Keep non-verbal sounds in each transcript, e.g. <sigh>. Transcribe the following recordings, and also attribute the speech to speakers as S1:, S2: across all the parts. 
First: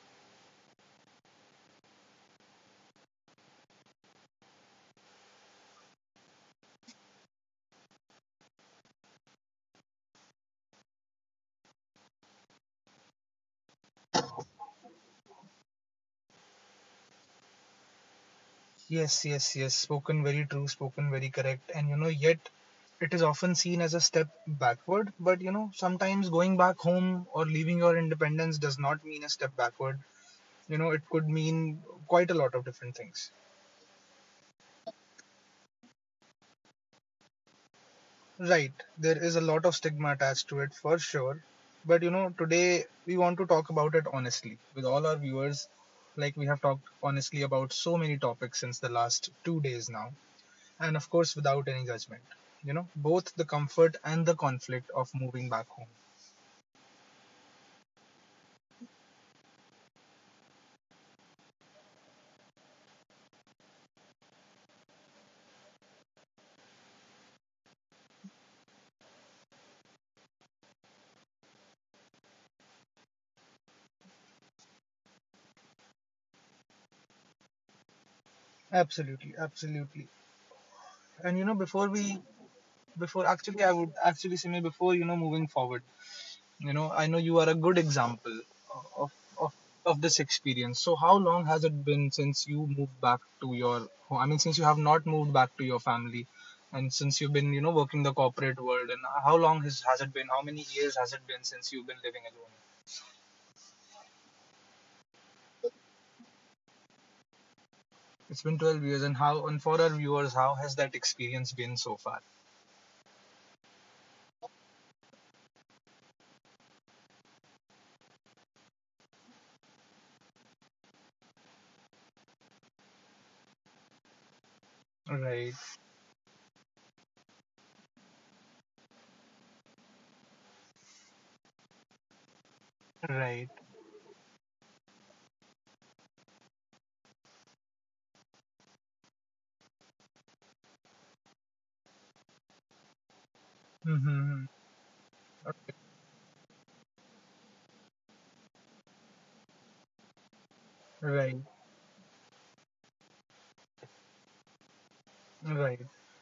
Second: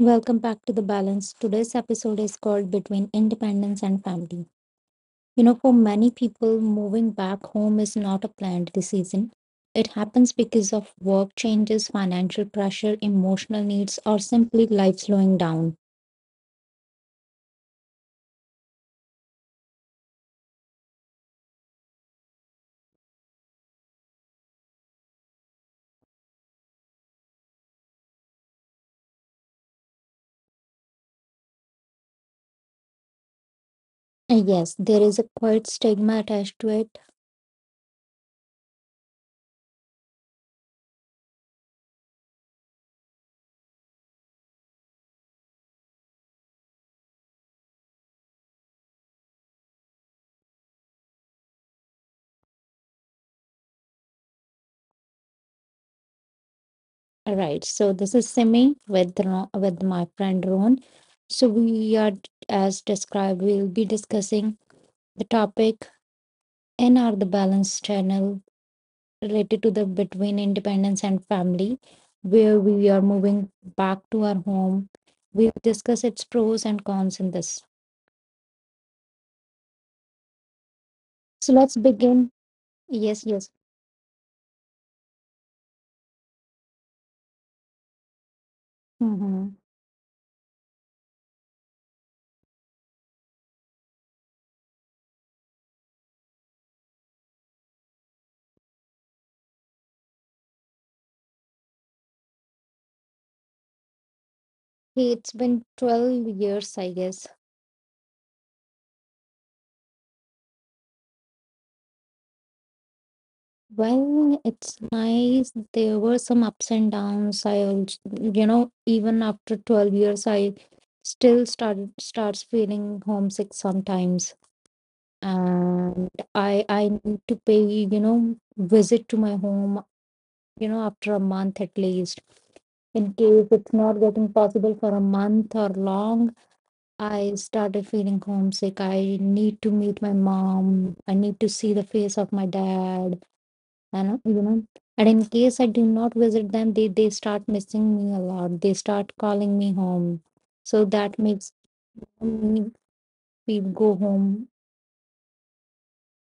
S1: Welcome back to The Balance. Today's episode is called Between Independence and Family. For many people, moving back home is not a planned decision. It happens because of work changes, financial pressure, emotional needs, or simply life slowing down.
S2: Yes, yes, yes. Spoken very true, spoken very correct. And you know, yet it is often seen as a step backward. But you know, sometimes going back home or leaving your independence does not mean a step backward. You know, it could mean quite a lot of different things.
S1: And yes, there is a quite stigma attached to it.
S2: Right, there is a lot of stigma attached to it for sure. But you know, today we want to talk about it honestly with all our viewers. Like we have talked honestly about so many topics since the last 2 days now, and of course without any judgment, you know, both the comfort and the conflict of moving back home.
S1: All right, so this is Simi with, with my friend Ron. So, we are, as described, we'll be discussing the topic in our The Balance channel related to the between independence and family, where we are moving back to our home. We'll discuss its pros and cons in this.
S2: Absolutely, absolutely. And you
S1: So
S2: know,
S1: let's
S2: before we
S1: begin. Yes,
S2: before
S1: yes.
S2: actually i would actually say, maybe before, you know, moving forward, you know, I know you are a good example of
S1: Mm-hmm.
S2: of of this experience. So how long has it been since you moved back to your home? I mean, since you have not moved back to your family and since you've been, you know, working the corporate world, and how long has it been? How many years has it been since you've been living alone?
S1: It's been 12 years, I guess.
S2: It's been 12 years, and for our viewers, how has that experience been so far?
S1: Well, it's nice. There were some ups and downs. I also, even after 12 years, I still starts feeling homesick sometimes.
S2: Right,
S1: And I need to pay, you know, visit to my home, after a month at least. In case
S2: right,
S1: it's not getting possible for a month or long, I started feeling homesick. I need to meet my mom. I need to see the face of my dad. And,
S2: hmm.
S1: and in case I do not visit them, they start missing me a lot. They start calling me home. So that
S2: Right.
S1: makes me feel go home.
S2: Right.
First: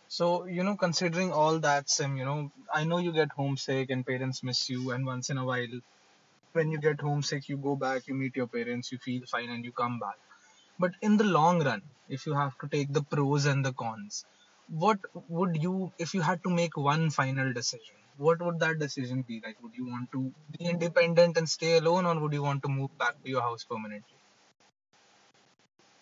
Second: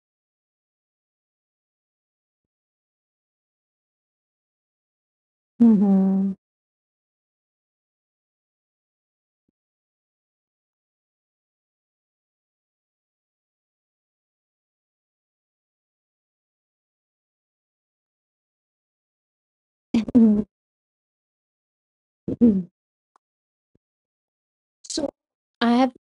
S2: So, you know, considering all that, Sim, you know, I know you get homesick and parents miss you, and once in a while,
S1: Mhm.
S2: when you get homesick, you go back, you meet your parents, you feel fine, and you come back. But in the long run, if you have to take the pros and the cons, what would you, if you had to make one final decision, what would that decision be? Like, would you want to be
S1: <clears throat>
S2: independent and stay alone, or would you want to move back to your house permanently?
S1: So I have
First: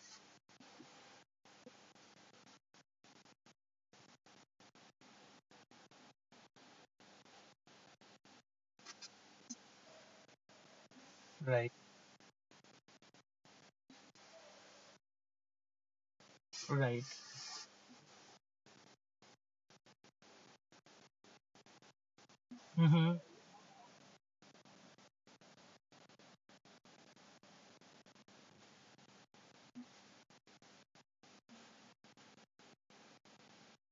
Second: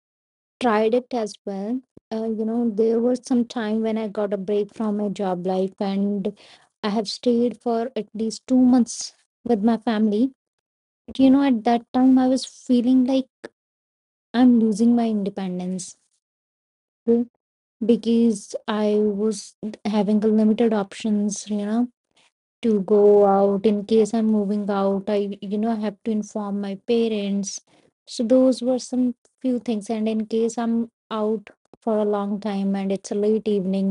S1: tried it as well. You know, there was some time when I got a break from my job life and I have stayed for at least 2 months with my family. But you know, at
S2: Right,
S1: that time, I was feeling like I'm losing my independence,
S2: right,
S1: mm, because I was having a limited options, you know, to go
S2: mm-hmm,
S1: out. In case I'm moving out, I, you know, have to inform my parents. So those were some few things. And in case I'm out for a long time and it's a late evening,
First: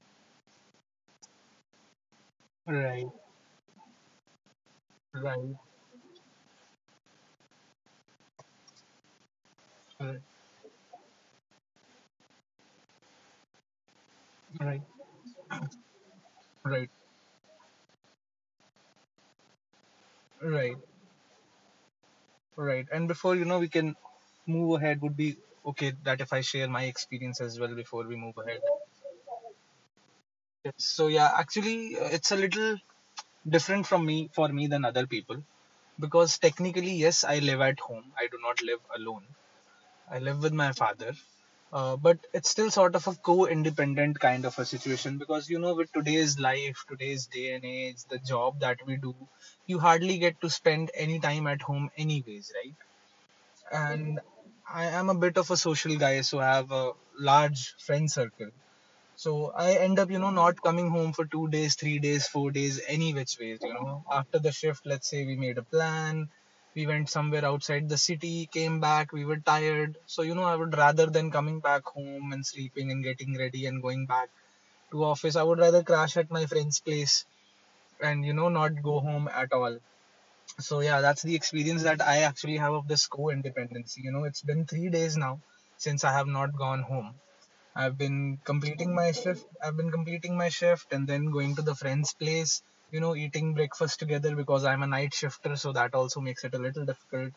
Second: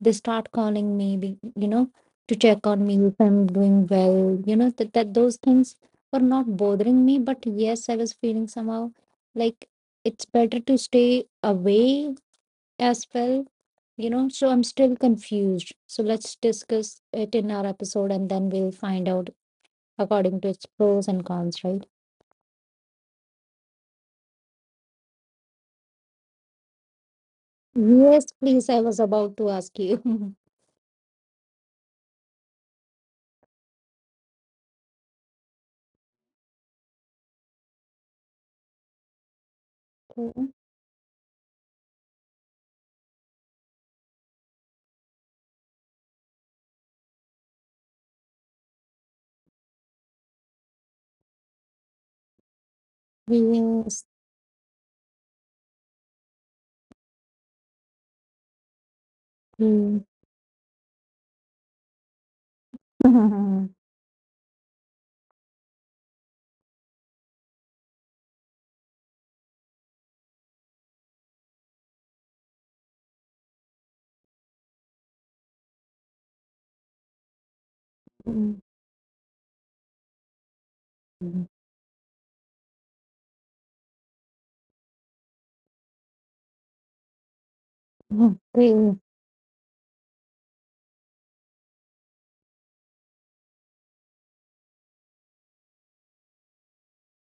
S1: they start calling me, you know, to check on me
S2: right,
S1: if I'm doing well. You know, that
S2: right,
S1: those
S2: right,
S1: things were not bothering me. But yes, I was feeling somehow like it's better to stay away as well. You know, so I'm
S2: right,
S1: still confused. So let's
S2: right,
S1: discuss it in our episode and then we'll find out according to its
S2: right,
S1: pros and cons, right?
S2: right. And before, you know, we can move ahead. Would be okay that if I share my experience as well before we
S1: Yes,
S2: move ahead.
S1: please. I was about to ask you. <laughs>
S2: So yeah, actually, it's a little different from me for me than other people, because technically, yes, I live at home. I do not live alone. I live
S1: Okay.
S2: with my father. But it's still sort of a co-independent kind of a situation, because you know, with today's life, today's day and age, the job that we do, you hardly get to spend any time at home anyways, right?
S1: Yes,
S2: And I am a bit of a social guy, so I have a large friend circle. So I end up, you know, not coming home for 2 days, 3 days, 4 days, any which ways, you know. After the shift, let's say we made a plan, we went somewhere outside the city, came back, we were tired. So, you know, I would rather than coming back home and sleeping and getting ready and going back to office, I would rather crash at my friend's place and, you know, not go home at all. So yeah, that's the experience that I actually have of this co-independency. You know, it's been 3 days now since I have not gone home. I've
S1: please.
S2: been
S1: Please.
S2: completing my shift. And then going to the friend's place, you know, eating breakfast together because I'm a night shifter, so that also makes it a little difficult.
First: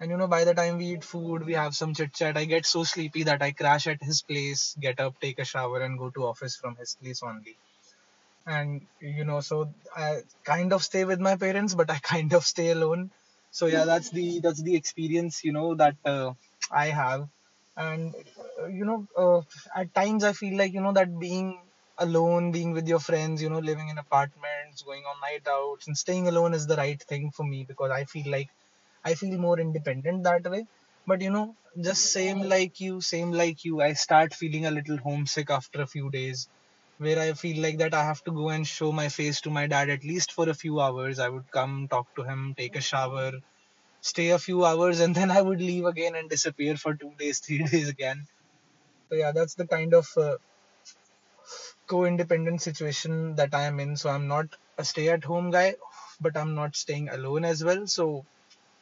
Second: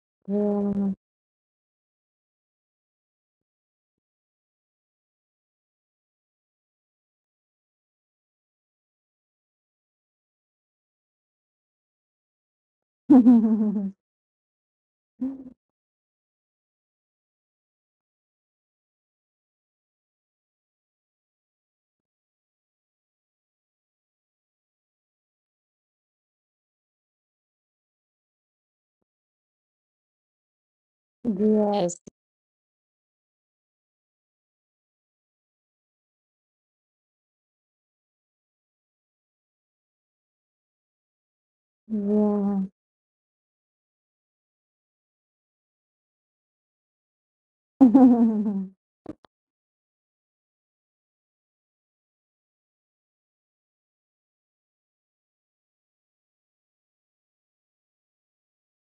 S2: And you know, by the time we eat food, we have some chit chat. I get so sleepy that I crash at his place, get up, take a shower, and go to office from his place only. And you know, so I kind of stay with my parents, but I <laughs> kind of stay alone. So yeah, that's the experience, you know,
S1: <laughs>
S2: that I have. And you know, at times I feel like, you know, that being alone, being with your friends, you know, living in apartments, going on night outs and staying alone is the right thing for me, because I feel like I feel more independent that way. But you know,
S1: <laughs> Yes.
S2: just same like you, I start feeling a little homesick after a few days, where I feel like that I have to go and show my face to my dad at least for a few hours. I would come, talk to him,
S1: Yeah.
S2: take a shower, stay a few hours, and then <laughs> I would leave again and disappear for 2 days, three <laughs> days again. So yeah, that's the kind of co independent situation that I am in. So, I'm not a stay at home guy, but I'm not staying alone as well. So,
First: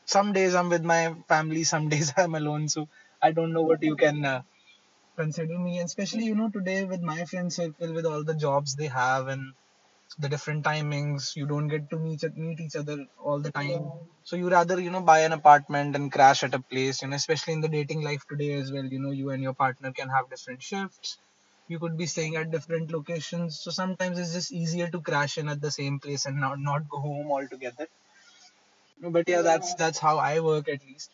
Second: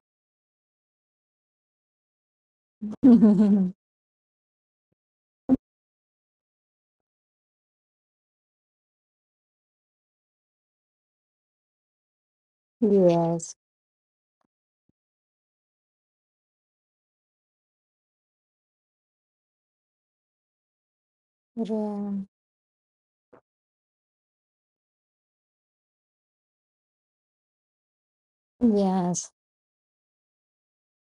S2: some days I'm with my family, some <laughs> days I'm alone. So, I don't know
S1: <laughs>
S2: what you can. Consider me. And especially, you know, today, with my friend circle, with all the jobs they have and the different timings, you don't get to meet each other all the
S1: Yes.
S2: time. So you rather, you know, buy an apartment and crash at a place, you know, especially in the dating life today as well, you know, you and your partner can have different shifts, you could be
S1: Yeah.
S2: staying at different locations. So sometimes it's just easier to crash in at the same place and not go home altogether. But
S1: Yes.
S2: yeah, that's how I work, at least.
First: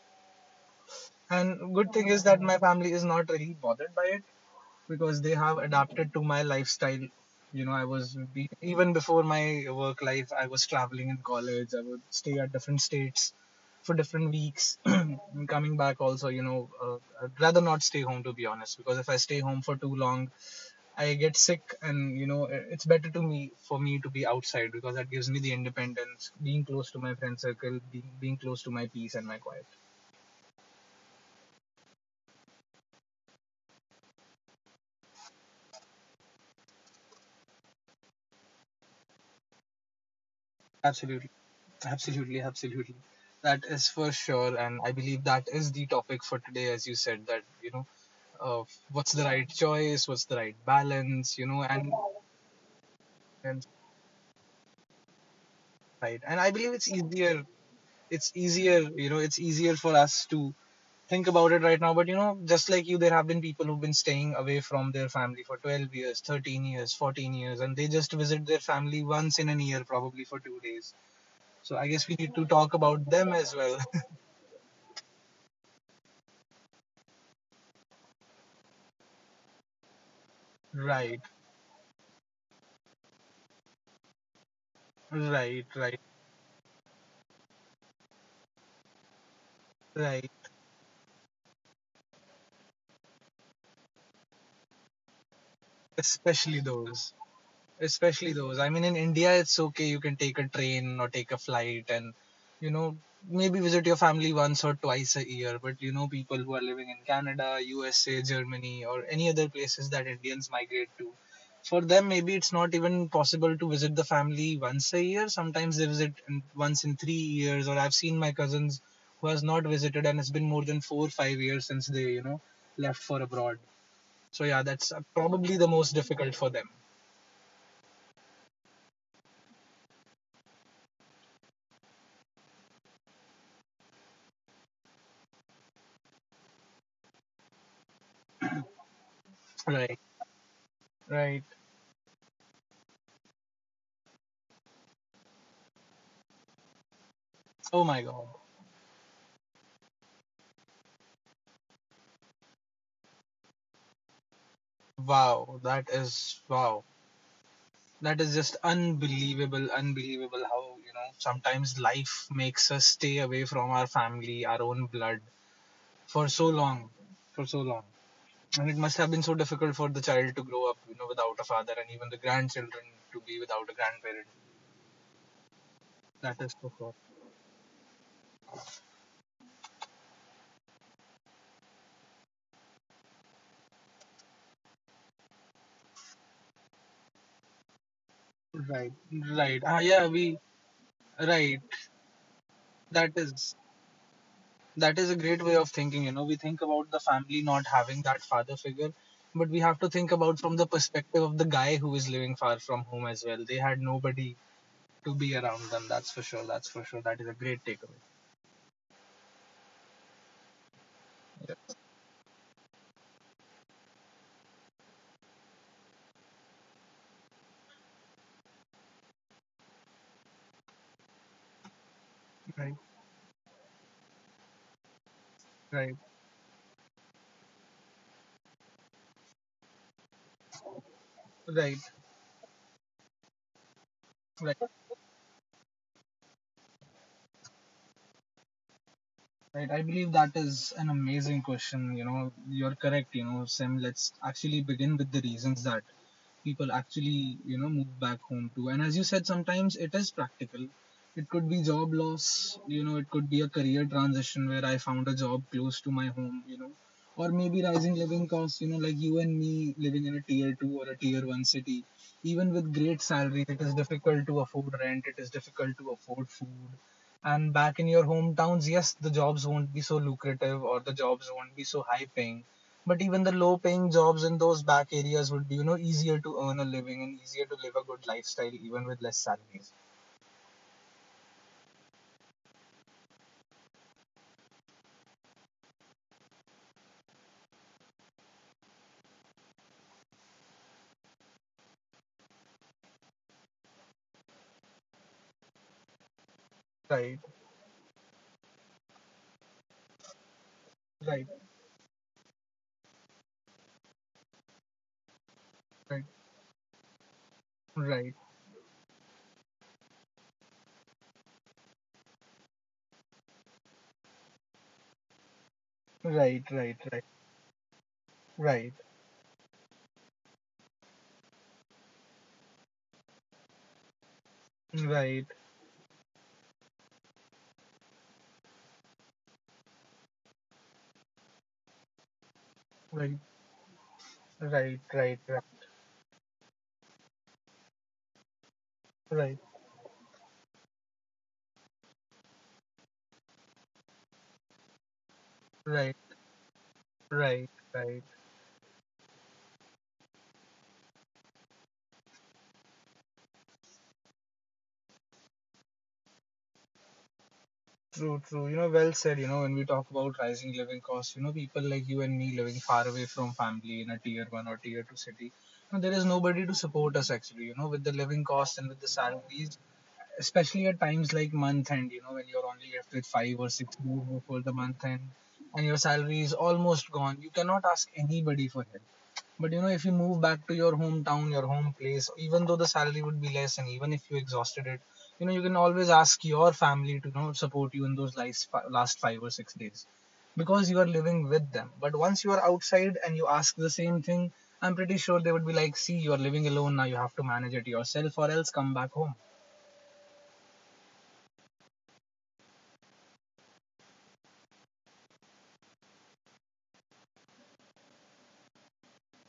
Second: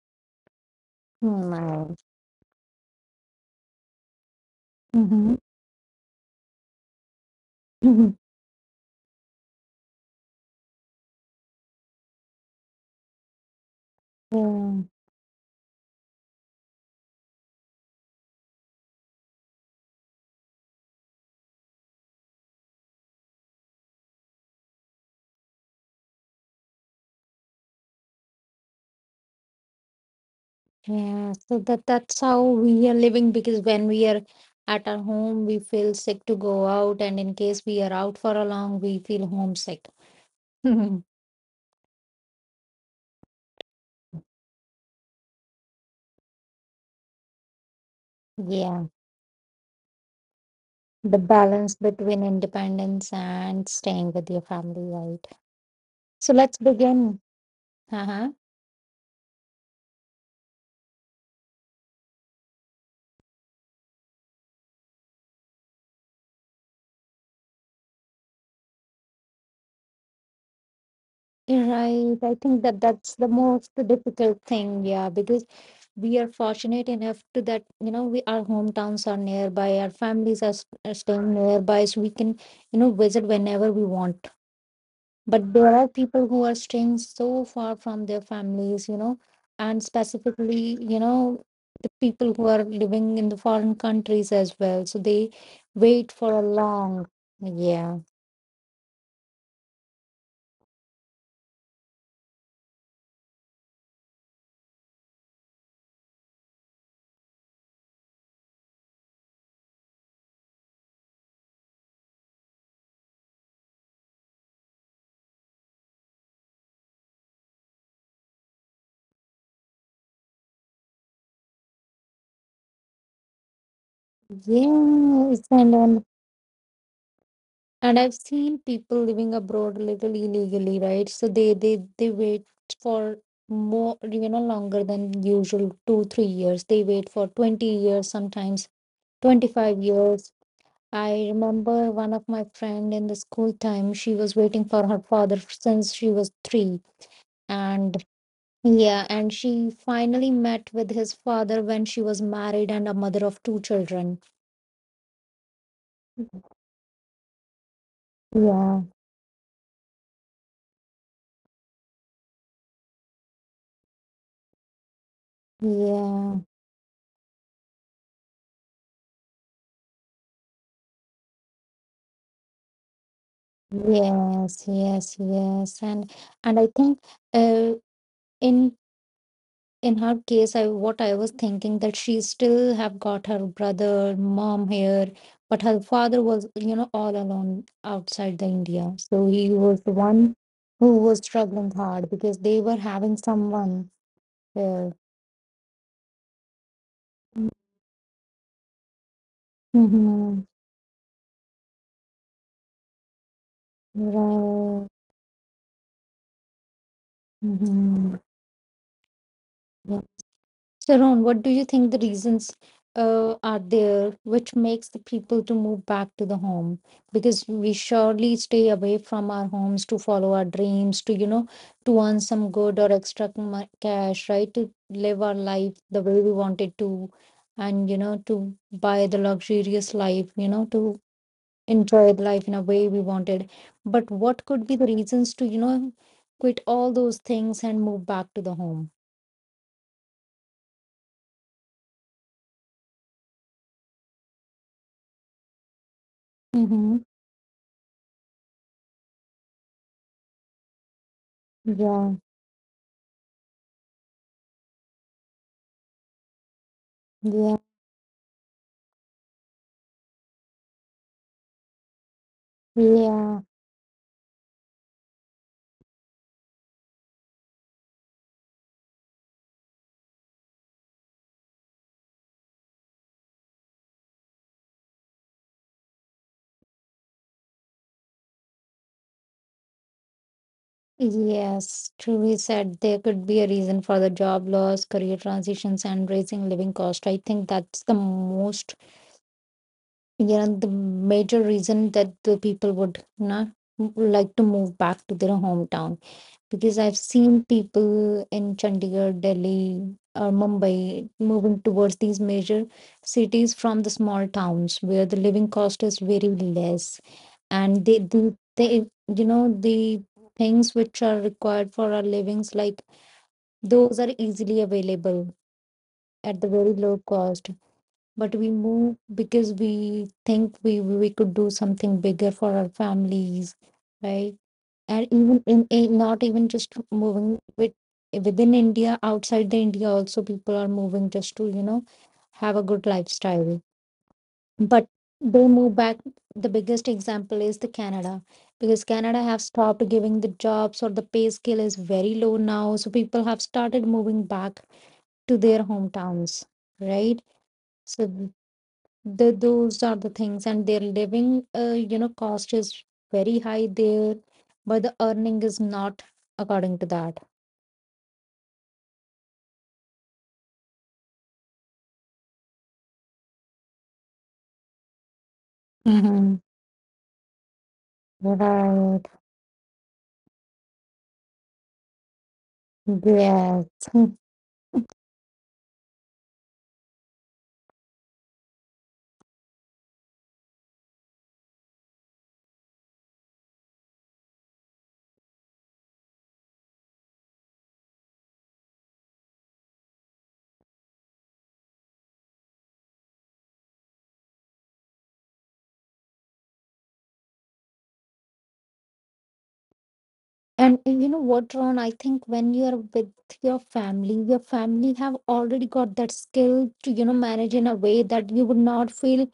S2: And good
S1: My
S2: thing is that my family is not really bothered by it, because they have adapted to my lifestyle. You know,
S1: <laughs>
S2: even before my work life, I was traveling in college. I would stay at different states for different weeks. <clears throat>
S1: Yeah.
S2: And coming back, also, you know, I'd rather not stay home, to be honest, because if I stay home for too long, I get sick. And you know, it's better to me for me to be outside, because that gives me the independence, being close to my friend circle, being close to my peace and my quiet.
S1: Yeah, so that that's how we are living, because when we are at our home, we feel sick to go out, and in case we are out for a long, we feel homesick. <laughs>
S2: Absolutely. Absolutely, absolutely. That is for sure. And I believe that is the topic for today, as you said, that you know, uh,
S1: Yeah,
S2: what's the right choice, what's the right
S1: the
S2: balance, you know.
S1: balance
S2: and
S1: between independence
S2: and
S1: and staying with your family, right?
S2: right,
S1: So
S2: and I
S1: let's
S2: believe
S1: begin.
S2: it's
S1: Uh-huh.
S2: easier, you know, it's easier for us to think about it right now. But you know, just like you, there have been people who've been staying away from their family for 12 years, 13 years, 14 years, and they just visit their family once in a year, probably for 2 days.
S1: You
S2: So I guess
S1: right,
S2: we
S1: I
S2: need to
S1: think
S2: talk
S1: that
S2: about
S1: that's the
S2: them as
S1: most
S2: well. <laughs>
S1: difficult thing, yeah, because we are fortunate enough to that, you know, we our hometowns are nearby, our families are, are
S2: Right,
S1: staying nearby, so we can, you know, visit whenever we want. But
S2: right,
S1: there are
S2: right.
S1: people who are staying so far from their families, you know, and
S2: Right.
S1: specifically, you know, the people who are living in the foreign countries as well. So they wait for a
S2: Especially
S1: long,
S2: those.
S1: yeah.
S2: Especially those. I mean, in India, it's okay. You can take a train or take a flight and, you know, maybe visit your family once or twice a year. But, you know, people who are living in Canada, USA, Germany, or any other places that Indians migrate to, for them, maybe it's not even possible to visit the family once a year. Sometimes they visit in, once in 3 years. Or I've seen my cousins who has not visited, and it's been more than 4 or 5 years since they, you know, left for abroad. So yeah, that's
S1: Yeah. It's
S2: probably the most difficult for them.
S1: and I've seen people living abroad a little illegally, right? So they they wait for more, you know, longer than usual, two, 3 years. They wait for 20 years, sometimes 25
S2: Right.
S1: years. I
S2: Right.
S1: remember one of my friend in the school time, she was waiting for her father since she was three.
S2: Oh my
S1: And
S2: god.
S1: yeah, and she finally met with his father when she was married and a mother of two children.
S2: Wow. That is wow. That is just
S1: Yeah,
S2: unbelievable, unbelievable how, you know, sometimes life makes us stay away from our family, our own blood for
S1: yeah,
S2: so long, for so long. And it must have been so difficult for the child to grow up, you know, without a father, and even the grandchildren to be without a grandparent.
S1: yes, yes, yes,
S2: That is
S1: and I
S2: for sure.
S1: think, uh, in in her case, I what I was thinking that she still have got her brother mom here, but her father was, you know, all alone outside the
S2: Right.
S1: india, so he
S2: Right. Ah,
S1: was the
S2: yeah,
S1: one who was
S2: right.
S1: struggling hard because they were
S2: That
S1: having
S2: is
S1: someone there.
S2: That is a great way of thinking. You know, we think about the family not having that father figure, but we have to think about
S1: Mm-hmm.
S2: from the perspective of the guy who is living far from home as well. They had nobody
S1: Right.
S2: to be around them. That's for sure. That's for sure. That is a great takeaway.
S1: Mhm. Sharon, what do
S2: Yeah.
S1: you think the reasons are there which makes the people to move back to the home? Because we surely stay away from our homes to follow our dreams, to, you know, to earn some
S2: Right,
S1: good or extra cash, right? To live our life
S2: right.
S1: the way we wanted to, and, you know, to buy the luxurious life, you know, to
S2: Right,
S1: enjoy life in a way we wanted. But what could
S2: right.
S1: be the reasons to, you know, quit all those things and move back to the home?
S2: Right, I believe that is an amazing question. You know, you're correct. You know, Sam, let's actually begin with the reasons that people
S1: Mm-hmm.
S2: actually, you know, move back home to. And as you said, sometimes it is practical. It could be job
S1: Yeah.
S2: loss, you know, it could be a career transition where I found a job close to my home, you know, or maybe rising living costs, you know, like you and me living in a tier two or a tier one city. Even with great
S1: Yeah,
S2: salaries, it is difficult to afford rent, it is difficult to afford food. And back in your hometowns, yes, the jobs won't be so lucrative, or the jobs won't be so high paying. But even the low paying jobs in those back areas would be, you know, easier to earn a living and easier to live a good lifestyle even with less salaries.
S1: yes. Truly said, there could be a reason for the job loss, career transitions, and raising living cost. I think that's the most, you know, the major reason that the people would not like to move back to their hometown, because I've
S2: Right,
S1: seen people in Chandigarh, Delhi, or Mumbai
S2: right,
S1: moving towards these major cities from the small towns where the living cost is
S2: right,
S1: very less, and they
S2: right,
S1: do they, you know, the things which are required for our livings, like those are easily available at the
S2: right,
S1: very
S2: right,
S1: low cost. But
S2: right,
S1: we
S2: right,
S1: move because we think we could do something bigger for our families, right? And
S2: right,
S1: even in not even just moving with within india, outside the india also people are moving just to, you know, have a good
S2: right,
S1: lifestyle.
S2: right,
S1: But
S2: right,
S1: they
S2: right,
S1: move back. The biggest example is the canada, because canada
S2: right,
S1: have
S2: right,
S1: stopped giving the jobs, or the pay scale is very low now, so people have started moving back to their
S2: right,
S1: hometowns, right?
S2: right. Right.
S1: So the, those are the things and their living, you know, cost is very high there, but the earning is not according to that.
S2: True, true. You know, well said. You know, when we talk about rising living costs, you know, people like you and me living far away from family in a tier one or tier two city, you know, there is
S1: Mm-hmm.
S2: nobody to support us actually. You know, with the living costs and with the
S1: Right.
S2: salaries, especially at times like month end, you know, when you're only left with five or
S1: Yes.
S2: six
S1: Hmm.
S2: days before the month end and your salary is almost gone, you cannot ask anybody for help. But you know, if you move back to your hometown, your home place, even though the salary would be less and even if you exhausted it, you know, you can always ask your family to, you know, support you in those last, last 5 or 6 days because you are living with them. But once you are outside and you ask the same thing, I'm pretty sure they would be like, see, you are living alone now, you have to manage it yourself or else come back home.
S1: And, you know what, Ron, I think when you're with your family, your family have already got that skill to, you know, manage in a way that you would not feel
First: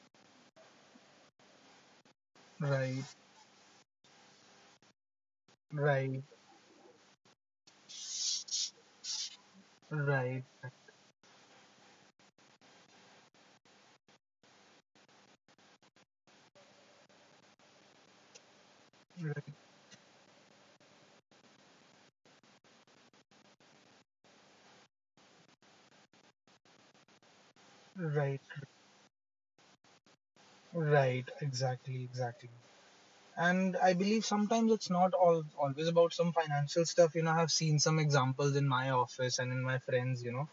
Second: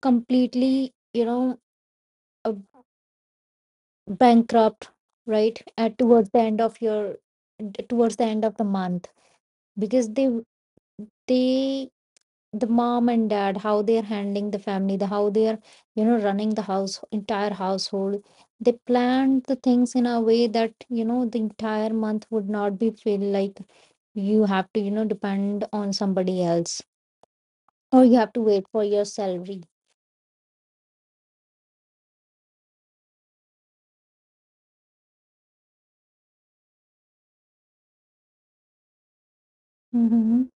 S1: completely, you know, uh,
S2: Right.
S1: bankrupt right at
S2: Right,
S1: towards the end of your towards the end of the month, because they
S2: right,
S1: they the mom and dad how they're handling the family, the how they're, you know, running the house entire household, they planned
S2: right,
S1: the things in a way that, you know, the entire month would not be feel like you have to, you know, depend on somebody else or you have to
S2: right,
S1: wait for your salary.
S2: right, exactly, exactly. And I believe sometimes it's not all always about some financial stuff. You know, I've seen some examples in my office and in my friends, you
S1: Mm-hmm.
S2: know,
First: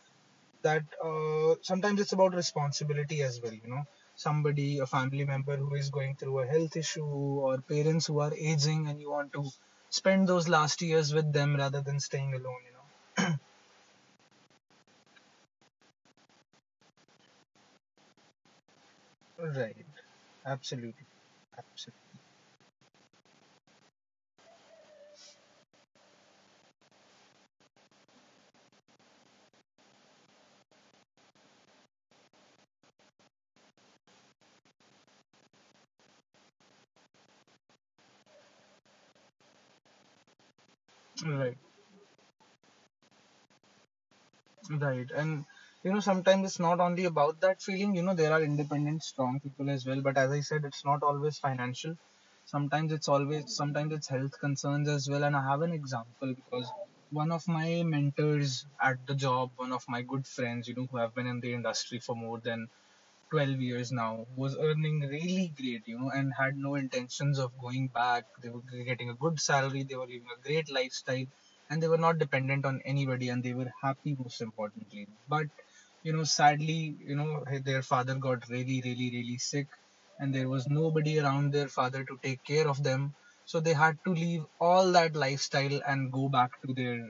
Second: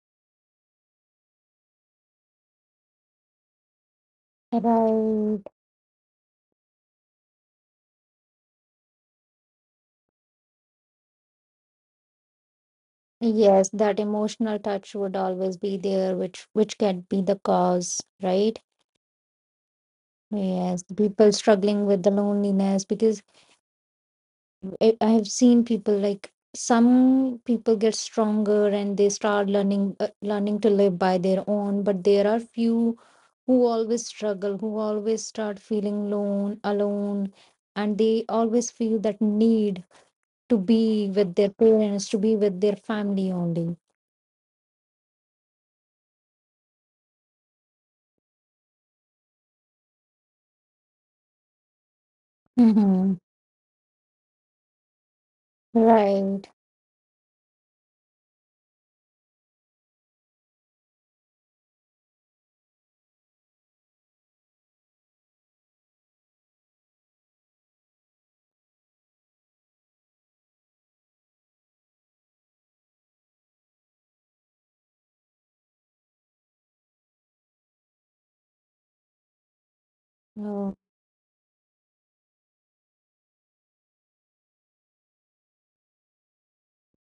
S2: that sometimes it's about responsibility as well, you know. Somebody, a family
S1: Right.
S2: member who is going through a health issue, or parents who are aging, and you want to spend those last years with them rather than staying alone, you know.
S1: Yes, that emotional touch would always be there, which can be the cause, right.
S2: Right,
S1: Yes,
S2: absolutely,
S1: people struggling with the
S2: absolutely.
S1: loneliness, because I have seen people, like some people get stronger and they start learning, learning to live by their own, but there are few who always struggle, who always start feeling alone, and they always feel that need to be with their
S2: Right.
S1: parents, to be with their family only.
S2: Right. And you know, sometimes it's not only about that feeling, you know, there are independent, strong people as well. But as I said, it's not always financial. Sometimes it's
S1: Mm-hmm.
S2: always, sometimes it's health concerns as well. And I have an example
S1: Right.
S2: because one of my mentors at the job, one of my good friends, you know, who have been in the industry for more than 12 years now was earning really great, you know, and had no intentions of going back. They were getting a good salary, they were living a great lifestyle, and they were not dependent on anybody and they were happy, most importantly. But, you know, sadly, you know, their father got really, really, really sick, and there was
S1: Oh.
S2: nobody around their father to take care of them. So they had to leave all that lifestyle and go back to their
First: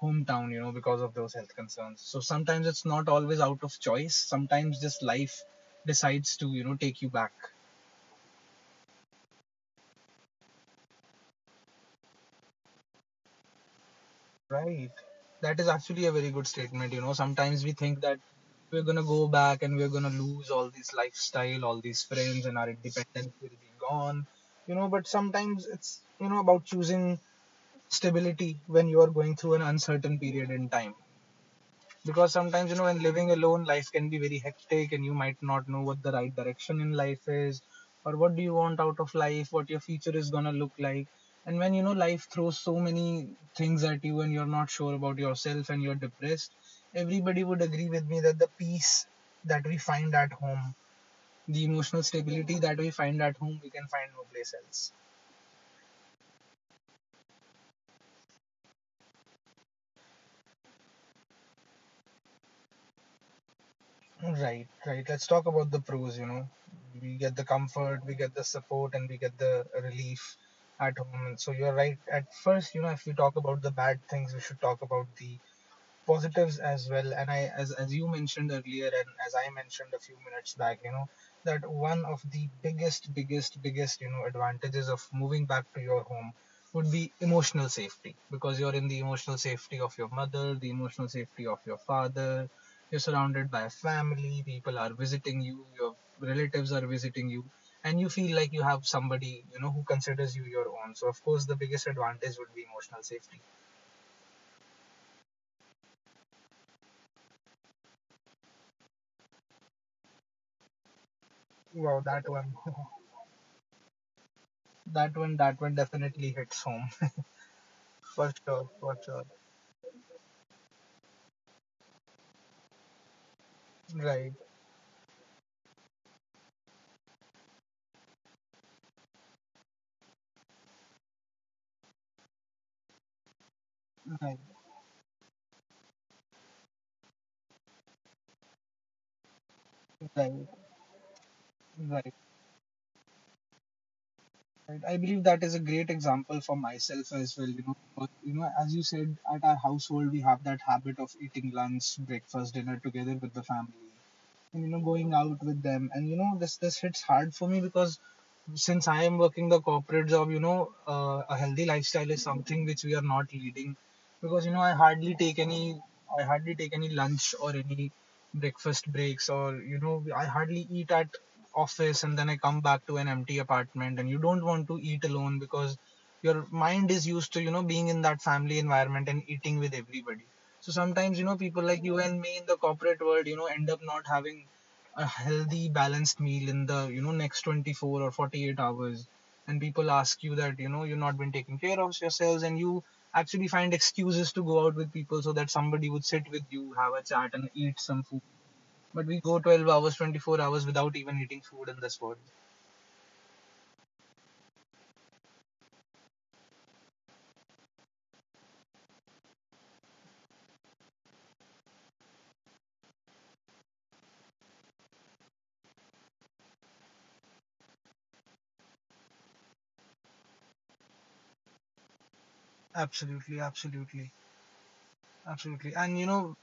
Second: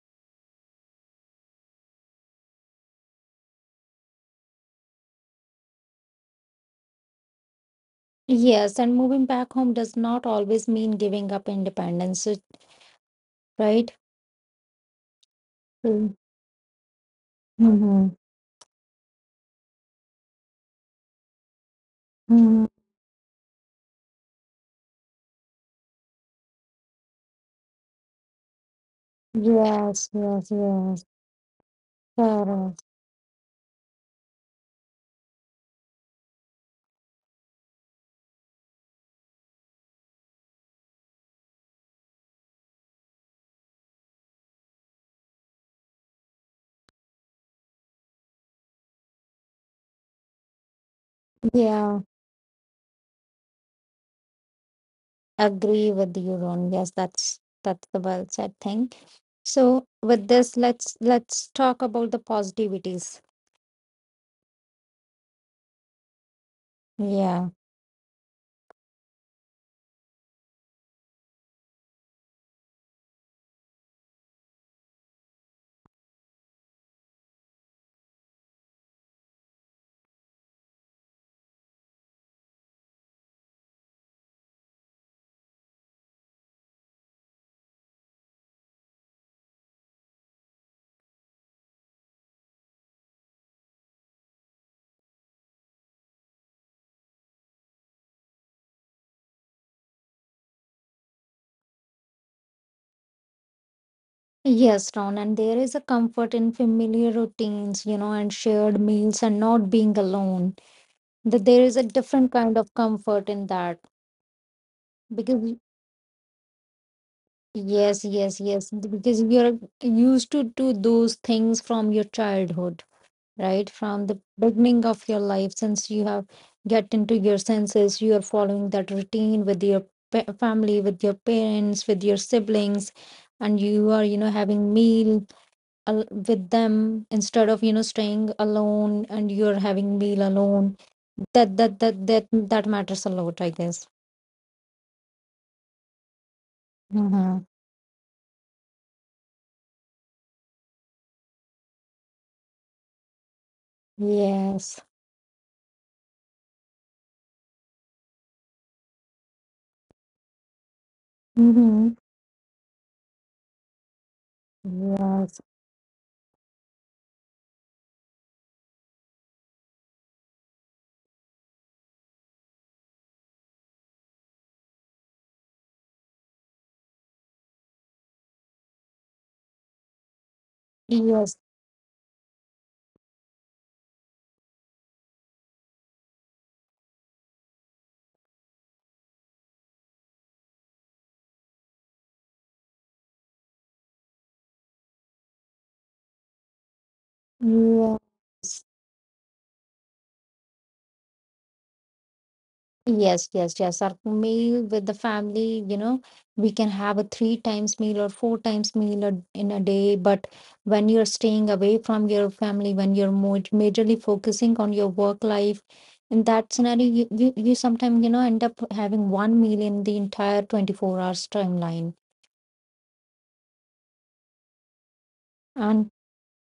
S2: hometown, you know, because of those health concerns. So sometimes it's not always out of choice, sometimes just life decides to, you know, take you back.
S1: Yes, and moving back home does not always mean giving up independence, right?
S2: Right, that is actually a
S1: Mm-hmm.
S2: very good statement. You know, sometimes we think that we're gonna go back and we're gonna lose all this lifestyle, all these friends, and
S1: Mm-hmm.
S2: our independence will be gone, you know, but sometimes it's, you know, about choosing stability when you are going through an
S1: Yes,
S2: uncertain period
S1: yes,
S2: in time.
S1: yes.
S2: Because sometimes, you know,
S1: Correct.
S2: when living alone, life can be very hectic and you might not know what the right direction in life is, or what do you want out of life, what your future is going to look like. And when, you know, life throws so many things at you and you're not sure about yourself and you're depressed, everybody would agree with me that the peace that we find at home, the
S1: Yeah,
S2: emotional stability that we find at home, we can find no place else.
S1: agree with you, Ron. Yes, that's the well said thing. So with this, let's talk about the positivities.
S2: Right, right. Let's talk about the pros, you know. We get the
S1: Yeah.
S2: comfort, we get the support, and we get the relief at home. And so you're right. At first, you know, if we talk about the bad things, we should talk about the positives as well. And I, as you mentioned earlier and as I mentioned a few minutes back, you know, that one of the biggest, you know, advantages of moving back to your home would be emotional safety, because you're in the emotional safety of your mother, the emotional safety of your father, you're surrounded by a family, people are visiting you, your relatives are visiting you, and you feel like you have somebody, you know, who considers you your own. So of course the biggest advantage would be emotional safety.
S1: Yes, Ron, and there is a comfort in familiar routines, you know, and shared meals and not being alone. That there is a
S2: Wow, that
S1: different
S2: one
S1: kind of
S2: <laughs>
S1: comfort in that,
S2: that one,
S1: because
S2: that one definitely hits home.
S1: yes,
S2: <laughs> For
S1: yes,
S2: sure,
S1: yes,
S2: for sure.
S1: because you're used to do those things from your childhood, right from the
S2: Right,
S1: beginning of your life. Since you have get into your senses, you are following that routine with your family, with your parents, with your siblings, and you are, you know,
S2: right,
S1: having meal with them, instead of, you know, staying alone and you're having meal
S2: right,
S1: alone. That that that
S2: right,
S1: that that matters a lot, I guess.
S2: right. I believe that is a great example for myself as
S1: Mm-hmm.
S2: well. You know, but, you know, as you said, at our household we have that habit of eating lunch, breakfast, dinner together with the family, and, you know,
S1: Yes.
S2: going out with them. And, you know, this hits hard for me because since I am working the corporate job, you know, a healthy
S1: Mm-hmm.
S2: lifestyle is something which we are not leading. Because, you know, i hardly take
S1: Yes.
S2: any i hardly take any lunch or any breakfast breaks, or, you know, I hardly eat at office, and then I come back to an empty apartment and you don't want to eat alone because your mind is used to, you know, being in that family environment and eating with everybody. So sometimes, you know,
S1: Yes.
S2: people like you and me in the corporate world, you know, end up not having a healthy, balanced meal in the, you know, next 24 or 48 hours. And people ask you that, you know, you've not been taking care of yourselves, and you actually find excuses to go out with people so that somebody would sit with you, have a chat and eat some food.
S1: Yes.
S2: But we go 12 hours, 24 hours without even eating food in this world.
S1: Yes, yes, yes. Our meal with the family, you know, we can have a three times meal or four times meal in a day. But when you're staying away from your family, when you're more majorly focusing on your work life, in that scenario, you, you sometimes, you know, end up having one meal in the entire 24 hours timeline.
S2: Absolutely, absolutely, absolutely.
S1: And
S2: And you know,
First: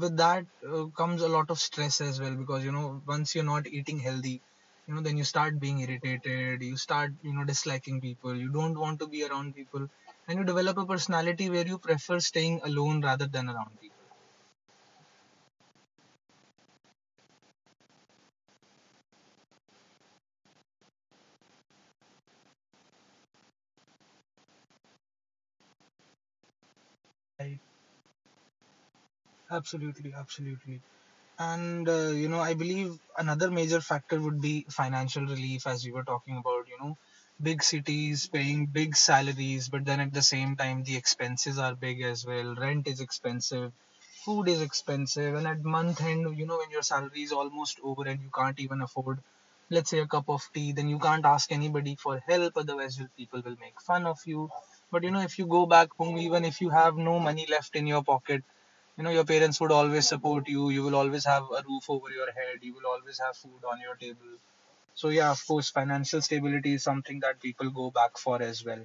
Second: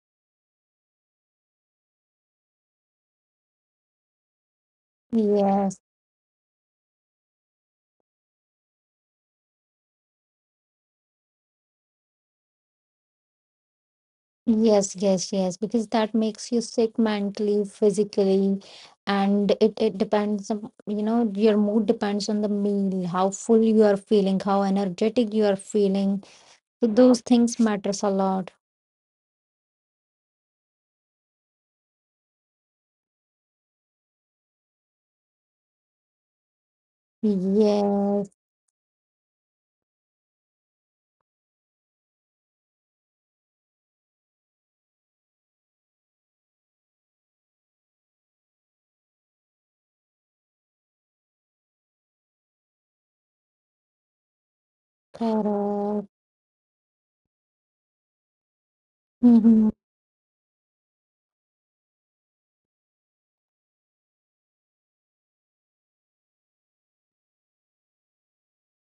S2: with that comes a lot of stress as well, because you know once you're not eating healthy, you know, then you start being
S1: yes.
S2: irritated, you start, you know, disliking people, you don't want to be around people, and you develop a personality where you prefer staying alone rather than around people.
S1: Yes, yes, yes, because that makes you sick mentally, physically, and it depends on, you know, your mood depends on the meal, how full you are feeling, how energetic you are feeling. So those things
S2: Right.
S1: matters a lot.
S2: Absolutely, absolutely. And you know, I believe another major factor would be financial relief. As we were talking about, you know, big cities
S1: Yes,
S2: paying big salaries, but then at the same time the expenses are big as well. Rent is expensive, food is expensive, and at month end, you know, when your salary is almost over and you can't even afford, let's say, a cup of tea, then you can't ask anybody for help, otherwise will people will make fun of you. But you know, if you go back
S1: correct.
S2: home, even if you have no money left in your pocket, you know, your parents
S1: Mm-hmm.
S2: would always support you, you will always have a roof over your head, you will always have food on your table. So yeah, of course financial stability is something that people go back for as well.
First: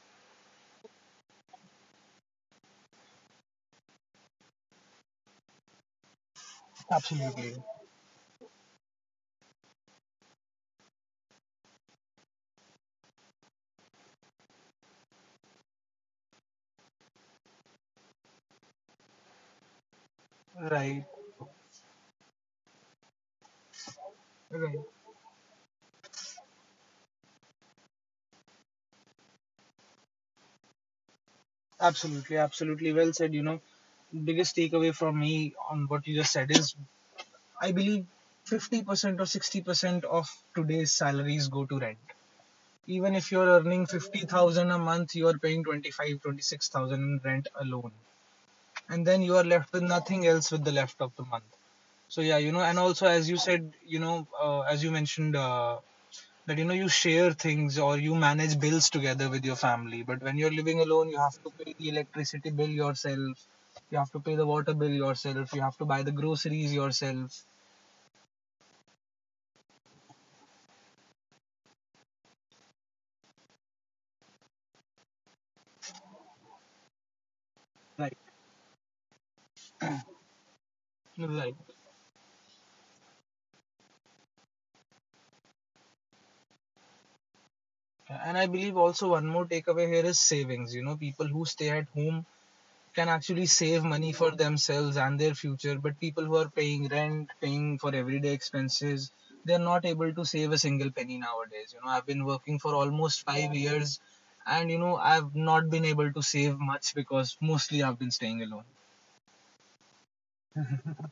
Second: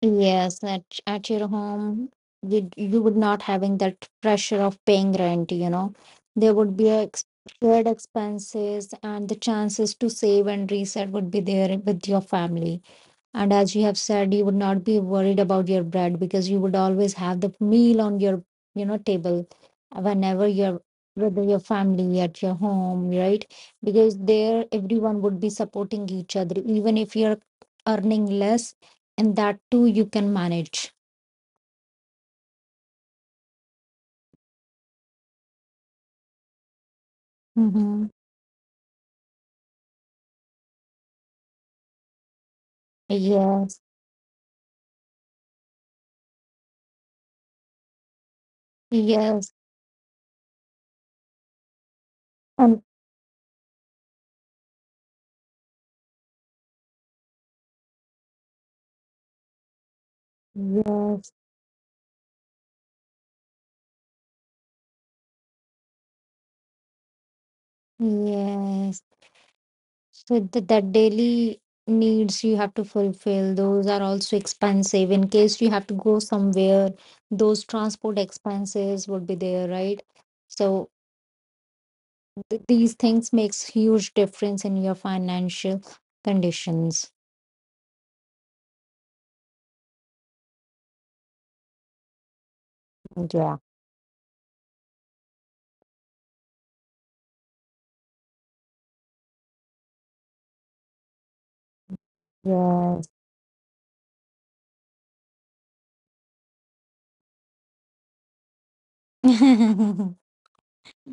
S1: Yes, at your home, you would not having that pressure of paying rent, you know. There would be a ex
S2: Absolutely.
S1: shared expenses and the chances to save and reset would be there with your family. And as you have said, you would not be worried about your bread because you would always have the meal on your, you know, table whenever you're
S2: Right,
S1: with your family at your home, right? Because there
S2: right.
S1: everyone would be supporting each other, even if you're earning less, and that too you can manage.
S2: Absolutely, absolutely, well said. You know, biggest takeaway from me on what you just said is, I
S1: Mm-hmm.
S2: believe 50% or 60% of today's salaries go to rent. Even if you're
S1: Yes,
S2: earning 50,000 a month, you are paying 25, 26,000 in rent alone. And then you are
S1: yes,
S2: left with nothing else with the left of the month. So yeah, you know, and
S1: and
S2: also as you said, you know, as you mentioned that, you know, you share things or you manage bills together with your family. But when you're living alone, you
S1: yes,
S2: have to pay the electricity bill yourself, you have to pay the water bill yourself. You have to buy the groceries yourself.
S1: yes. So the, that daily needs you have to fulfill, those are also expensive. In case you have to go somewhere, those
S2: Right.
S1: transport expenses would be there, right? So
S2: Right.
S1: these things makes huge difference in your financial conditions.
S2: And I believe also one more takeaway here is savings. You know, people who stay at home can actually
S1: Yeah.
S2: save money for themselves and their future, but people who are paying rent, paying for everyday expenses, they're not able to save a single penny nowadays. You know, I've been working for
S1: Yes.
S2: almost 5 years and, you know, I've not been able to save much because mostly I've been staying alone.
S1: <laughs>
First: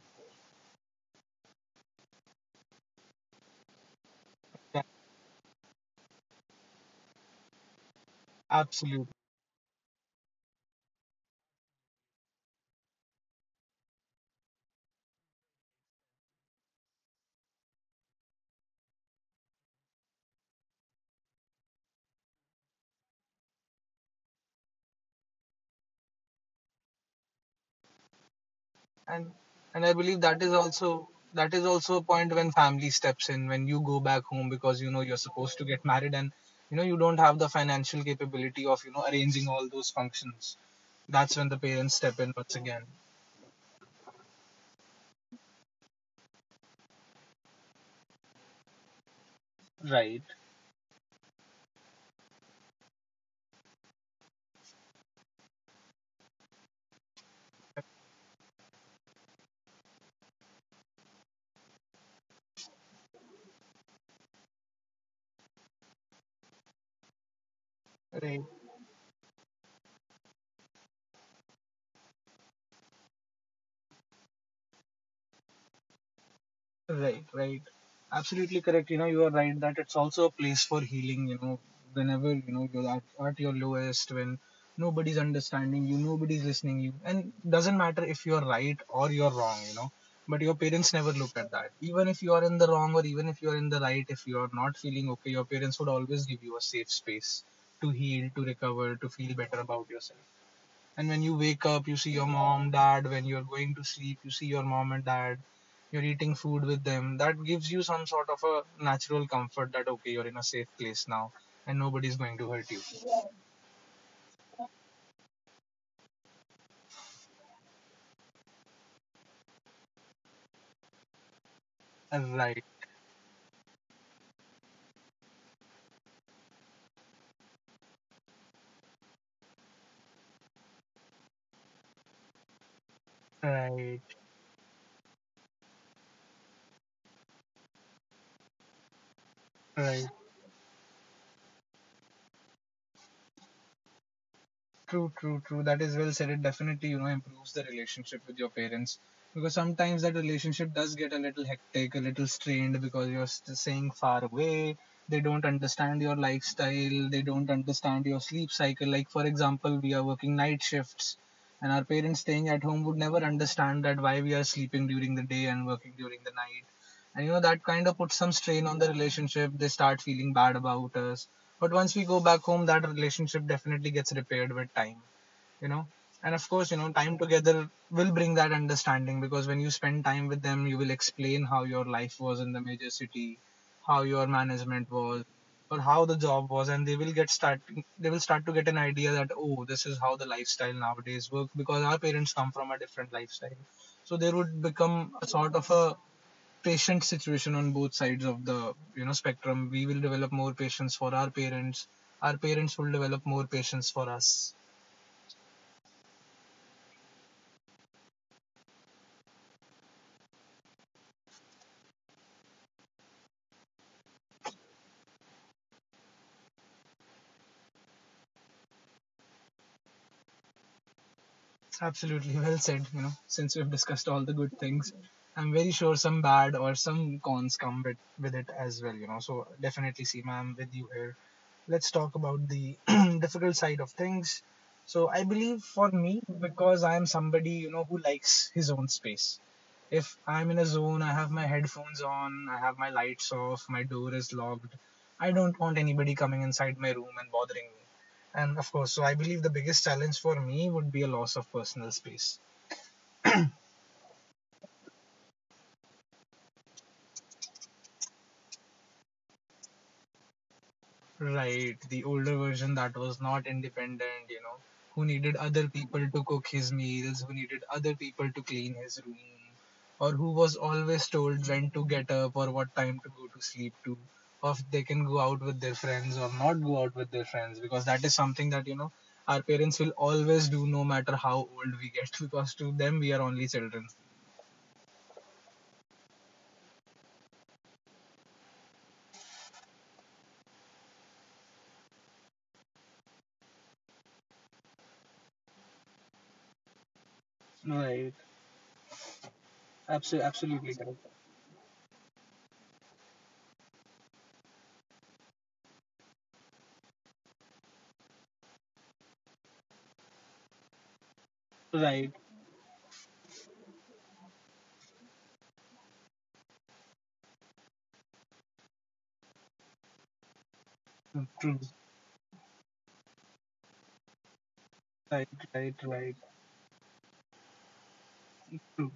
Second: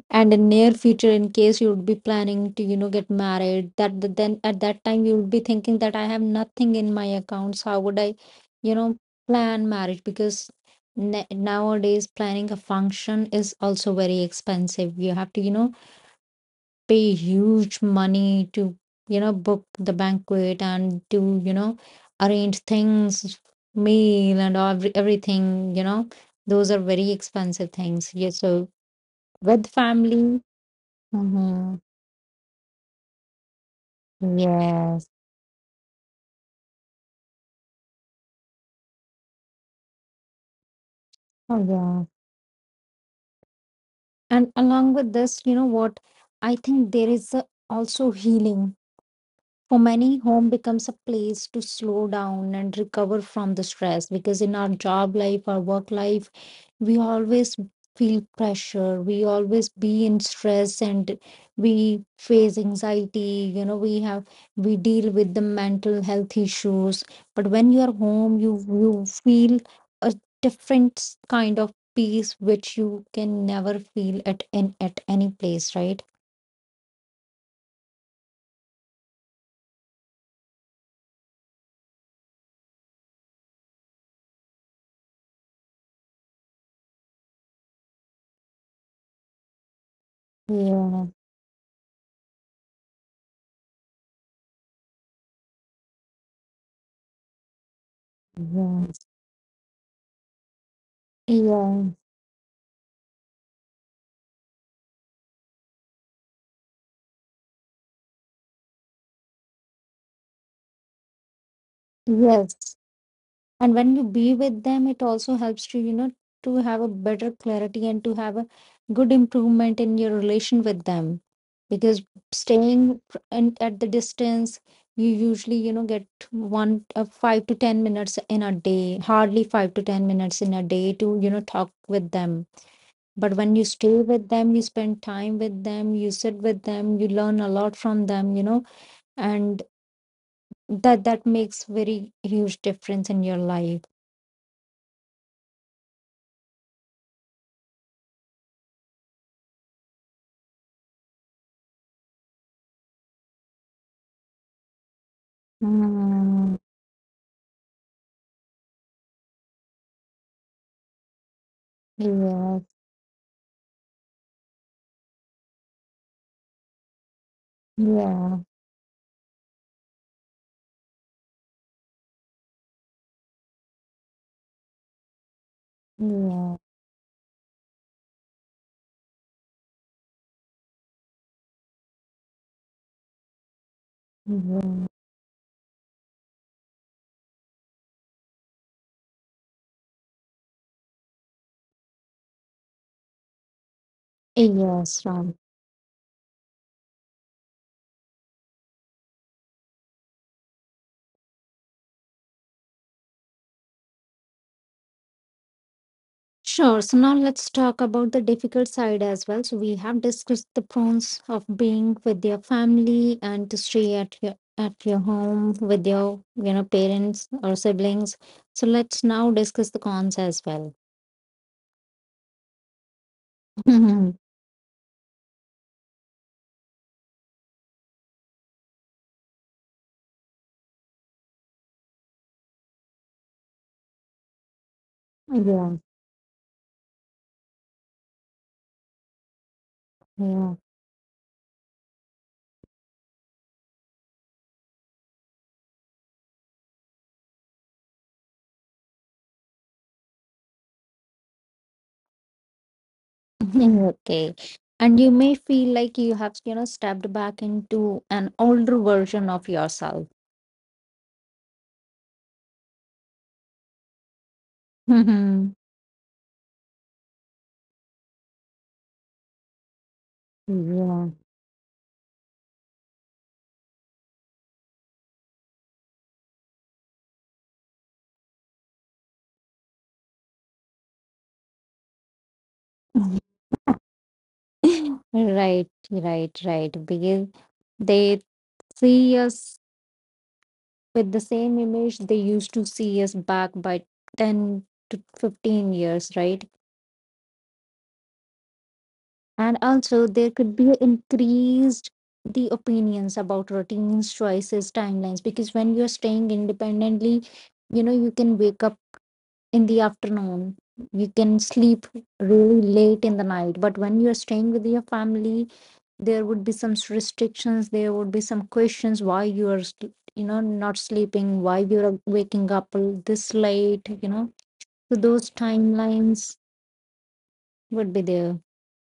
S1: And in near future, in case you would be planning to get married, then at
S2: Yeah,
S1: that time you would be thinking that I have nothing in my accounts. How would I you know
S2: absolutely.
S1: plan marriage? Because nowadays planning a function is also very expensive. You have to, pay huge money to, book the banquet, and to, arrange things, meal and everything, you know, those are very expensive things. Yeah, so
S2: and
S1: with
S2: and I believe
S1: family.
S2: that is also, that is
S1: Mhm.
S2: also a point when family steps in, when you go back home, because you know
S1: Yes.
S2: you're supposed to get married and, you know, you don't have the financial capability of, you know, arranging all those functions. That's when the
S1: Oh,
S2: parents
S1: yeah.
S2: step in once again.
S1: And along with this, you know what? I think there is a, also healing. For many,
S2: Right.
S1: home becomes a place to slow down and recover from the stress, because in our job life, our work life, we always feel pressure, we always be in stress, and we face anxiety. You know, we deal with the mental health issues. But when you are
S2: Right.
S1: home, you feel a different kind of peace which you can never feel at any place, right?
S2: Right, right. Absolutely correct. You know, you are right that it's also a place for healing. You know, whenever, you know, you're at your lowest, when nobody's understanding you, nobody's listening you, and doesn't matter if you're right or you're wrong. You know, but your parents
S1: Yeah,
S2: never look at that. Even if you are in the wrong or even if you are in the right, if you are not feeling okay, your parents would always give you a safe space to heal, to
S1: yeah,
S2: recover, to feel better about yourself. And when you wake up,
S1: yeah.
S2: you see your mom, dad. When you're going to sleep, you see your mom and dad. You're eating food with them. That gives you some sort of a natural comfort that, okay, you're in a safe place now and nobody's going to hurt
S1: Yes.
S2: you.
S1: And when you be with them, it also helps to, you know, to have a better clarity and to have a good improvement in your relation with them, because
S2: Right,
S1: staying pr- and at the distance, you usually, you know, get one 5 to 10 minutes in a day, hardly 5 to 10 minutes in a day to, you know, talk with them. But when you stay
S2: right,
S1: with them, you spend time with them, you sit with them, you learn a lot from them, you know. And
S2: right.
S1: that makes very huge difference in your life.
S2: True, true, true. That is well said. It definitely, improves the relationship with your parents, because sometimes that relationship does get a little hectic, a little strained because staying far away. They don't understand your
S1: Mm,
S2: lifestyle. They don't understand your sleep cycle. Like, for example, we are working night shifts, and our parents staying at
S1: yes,
S2: home would never understand that why we are sleeping during the day and working during the night. And you know, that kind of puts some
S1: yeah,
S2: strain on the relationship. They start feeling bad about us. But once we go back home, that relationship definitely gets repaired with time, you know. And of
S1: yeah,
S2: course, you know, time together will bring that understanding, because when you spend time with them, you will explain how your life was in the major city, how your
S1: yeah.
S2: management was, or how the job was, and they will get start they will start to get an idea that oh, this is how the lifestyle nowadays work, because our parents come from a different lifestyle, so there would
S1: Yes,
S2: become a
S1: Ram.
S2: sort of a patient situation on both sides of the, you know, spectrum. We will develop more patience for our parents, our parents will develop more patience for us.
S1: Sure. So now let's talk about the difficult side as well. So we have discussed the pros of being with your family and to stay at your home with your, you know, parents or siblings. So let's now discuss the cons as well.
S2: It's absolutely well said, you know, since we've discussed all
S1: <laughs>
S2: the good things. I'm very sure some bad or some cons come with it as well, you know. So definitely see ma'am with you here. Let's talk about the <clears throat> difficult side of things. So I believe
S1: Yeah,
S2: for me, because I am somebody, you know, who likes his own space. If
S1: yeah.
S2: I'm in a zone, I have my headphones on, I have my lights off, my door is locked. I don't want anybody coming inside my room and bothering me. And of course, so I believe the biggest challenge for me would be a loss of personal space.
S1: <laughs> Okay. And you may feel like you have, you know, stepped back into an older version of yourself.
S2: Right, the older version that was not independent, you know, who needed
S1: Mhm.
S2: other people to cook his meals, who needed other people to clean his room, or who was always
S1: Yeah.
S2: told when to get up or what time to go to sleep to, or if they can go out with their friends or not go out with their friends, because that is something that, you know, our parents will always do no matter how old we get, <laughs> because to them we are
S1: <laughs>
S2: only children.
S1: Right, right, right. Because they see us with the same image they used to see us back by 10 to 15 years, right?
S2: Right.
S1: And also,
S2: Absolutely,
S1: there could be
S2: absolutely correct.
S1: increased the opinions about routines, choices, timelines. Because when you're staying independently, you know, you can wake up in the afternoon, you can sleep
S2: Right,
S1: really late in the night. But when you're staying with your family, there would be some restrictions, there would be some questions why you are, you know, not sleeping, why
S2: true,
S1: you're waking up this late, you know. So
S2: right,
S1: those
S2: right, right,
S1: timelines would be there.
S2: true,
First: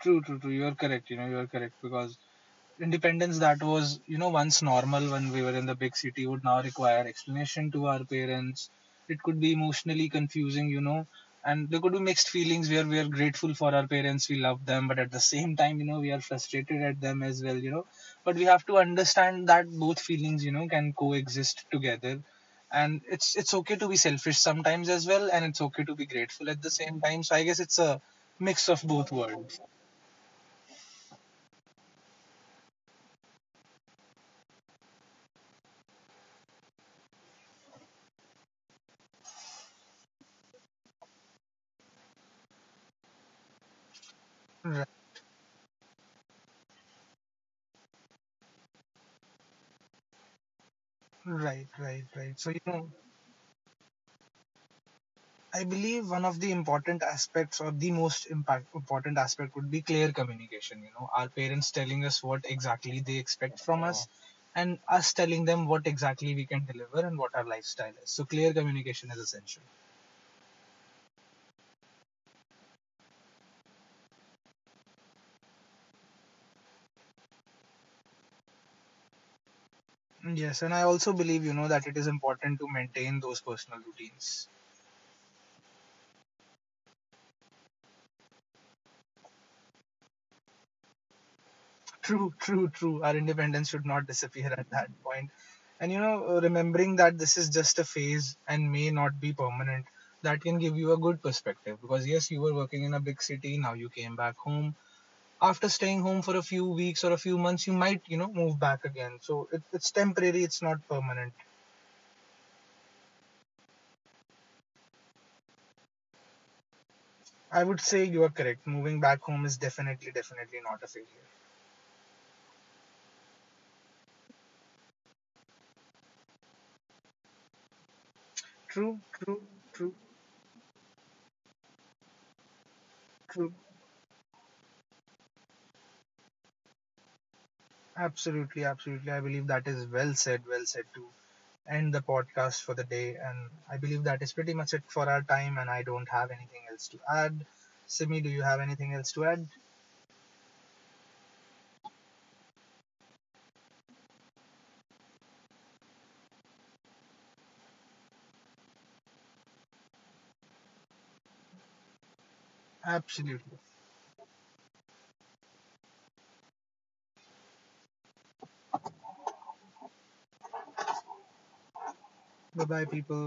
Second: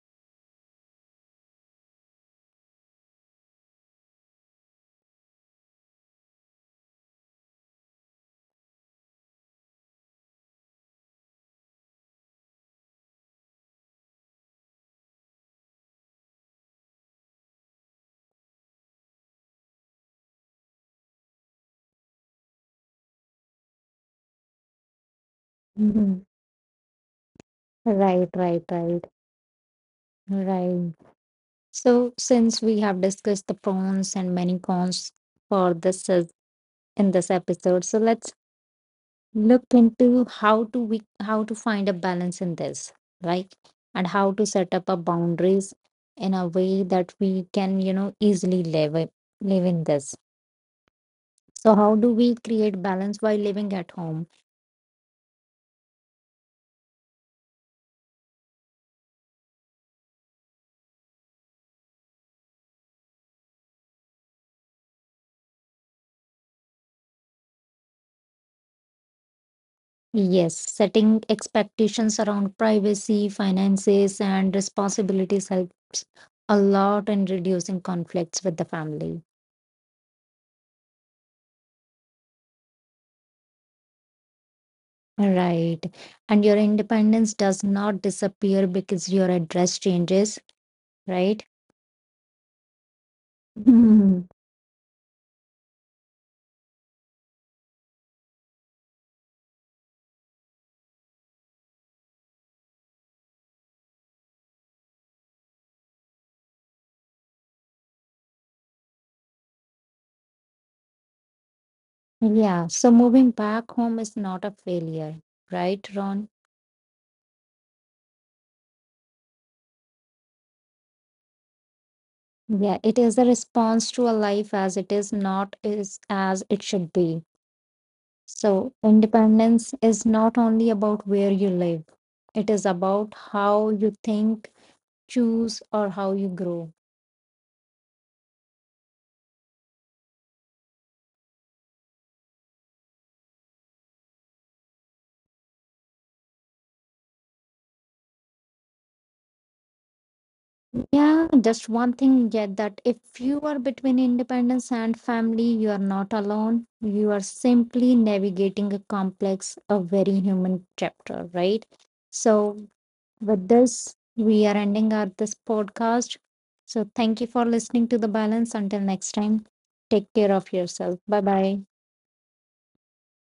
S2: true, true, true. You are correct. You know, you are correct, because independence that was, you know, once normal when we were in the big city would now require explanation to our parents. It could be emotionally confusing, you know, and there could be mixed feelings where we are grateful for our parents, we love them, but at the same time, you know, we are frustrated at them as well, you know. But we have to understand that both feelings, you know, can coexist together, and it's okay to be selfish sometimes as well, and it's okay to be
S1: Hmm.
S2: grateful at the same time. So I guess it's a
S1: Right, right,
S2: mix of
S1: right,
S2: both worlds.
S1: right. So since we have discussed the pros and many cons for this is- in this episode, so let's look into how to how to find a balance in this, right, and how to set
S2: Right,
S1: up our boundaries in a way that we can, you know, easily live in this.
S2: right,
S1: So how
S2: right,
S1: do we
S2: right. So you
S1: create
S2: know,
S1: balance while living at home?
S2: I believe one of the important aspects or the important aspect would be clear communication. You know, our parents telling us what exactly they expect from us, and us telling them what exactly we can deliver and what our lifestyle is. So clear communication is essential.
S1: Yes, setting expectations around privacy, finances and responsibilities help a lot in reducing conflicts with the family.
S2: Yes, and I also believe, you know, that it is important to maintain those personal routines.
S1: Right. And your independence does not disappear because your address changes, right.
S2: True, true, true. Our independence should not
S1: <laughs>
S2: disappear at that point. And you know, remembering that this is just a phase and may not be permanent, that can give you a good perspective. Because yes, you were working in a big city, now you came back home. After staying home for a few weeks or a few months, you might, you know, move back again. So it's temporary, it's not permanent.
S1: Yeah, so moving back home is not a failure, right, Ron?
S2: I would say you are correct. Moving back home is definitely, definitely not a failure.
S1: Yeah, it is a response to a life as it is, not is as it should be. So
S2: True, true,
S1: independence
S2: true,
S1: is not only about where you live, it is about
S2: true.
S1: how you think, choose, or how you grow.
S2: Absolutely, absolutely. I believe that is well said too. End the podcast for the day. And I believe that is pretty much it for our time, and I don't have anything else to add. Simi, do you have anything else to add?
S1: Yeah, just one thing yet, that if you are between independence and family, you are not alone. You are simply navigating a complex, a very human chapter, right? So with
S2: Absolutely.
S1: this, we are ending our this podcast. So thank you for listening to The Balance. Until next time, take care of yourself. Bye bye.
S2: Bye bye, people.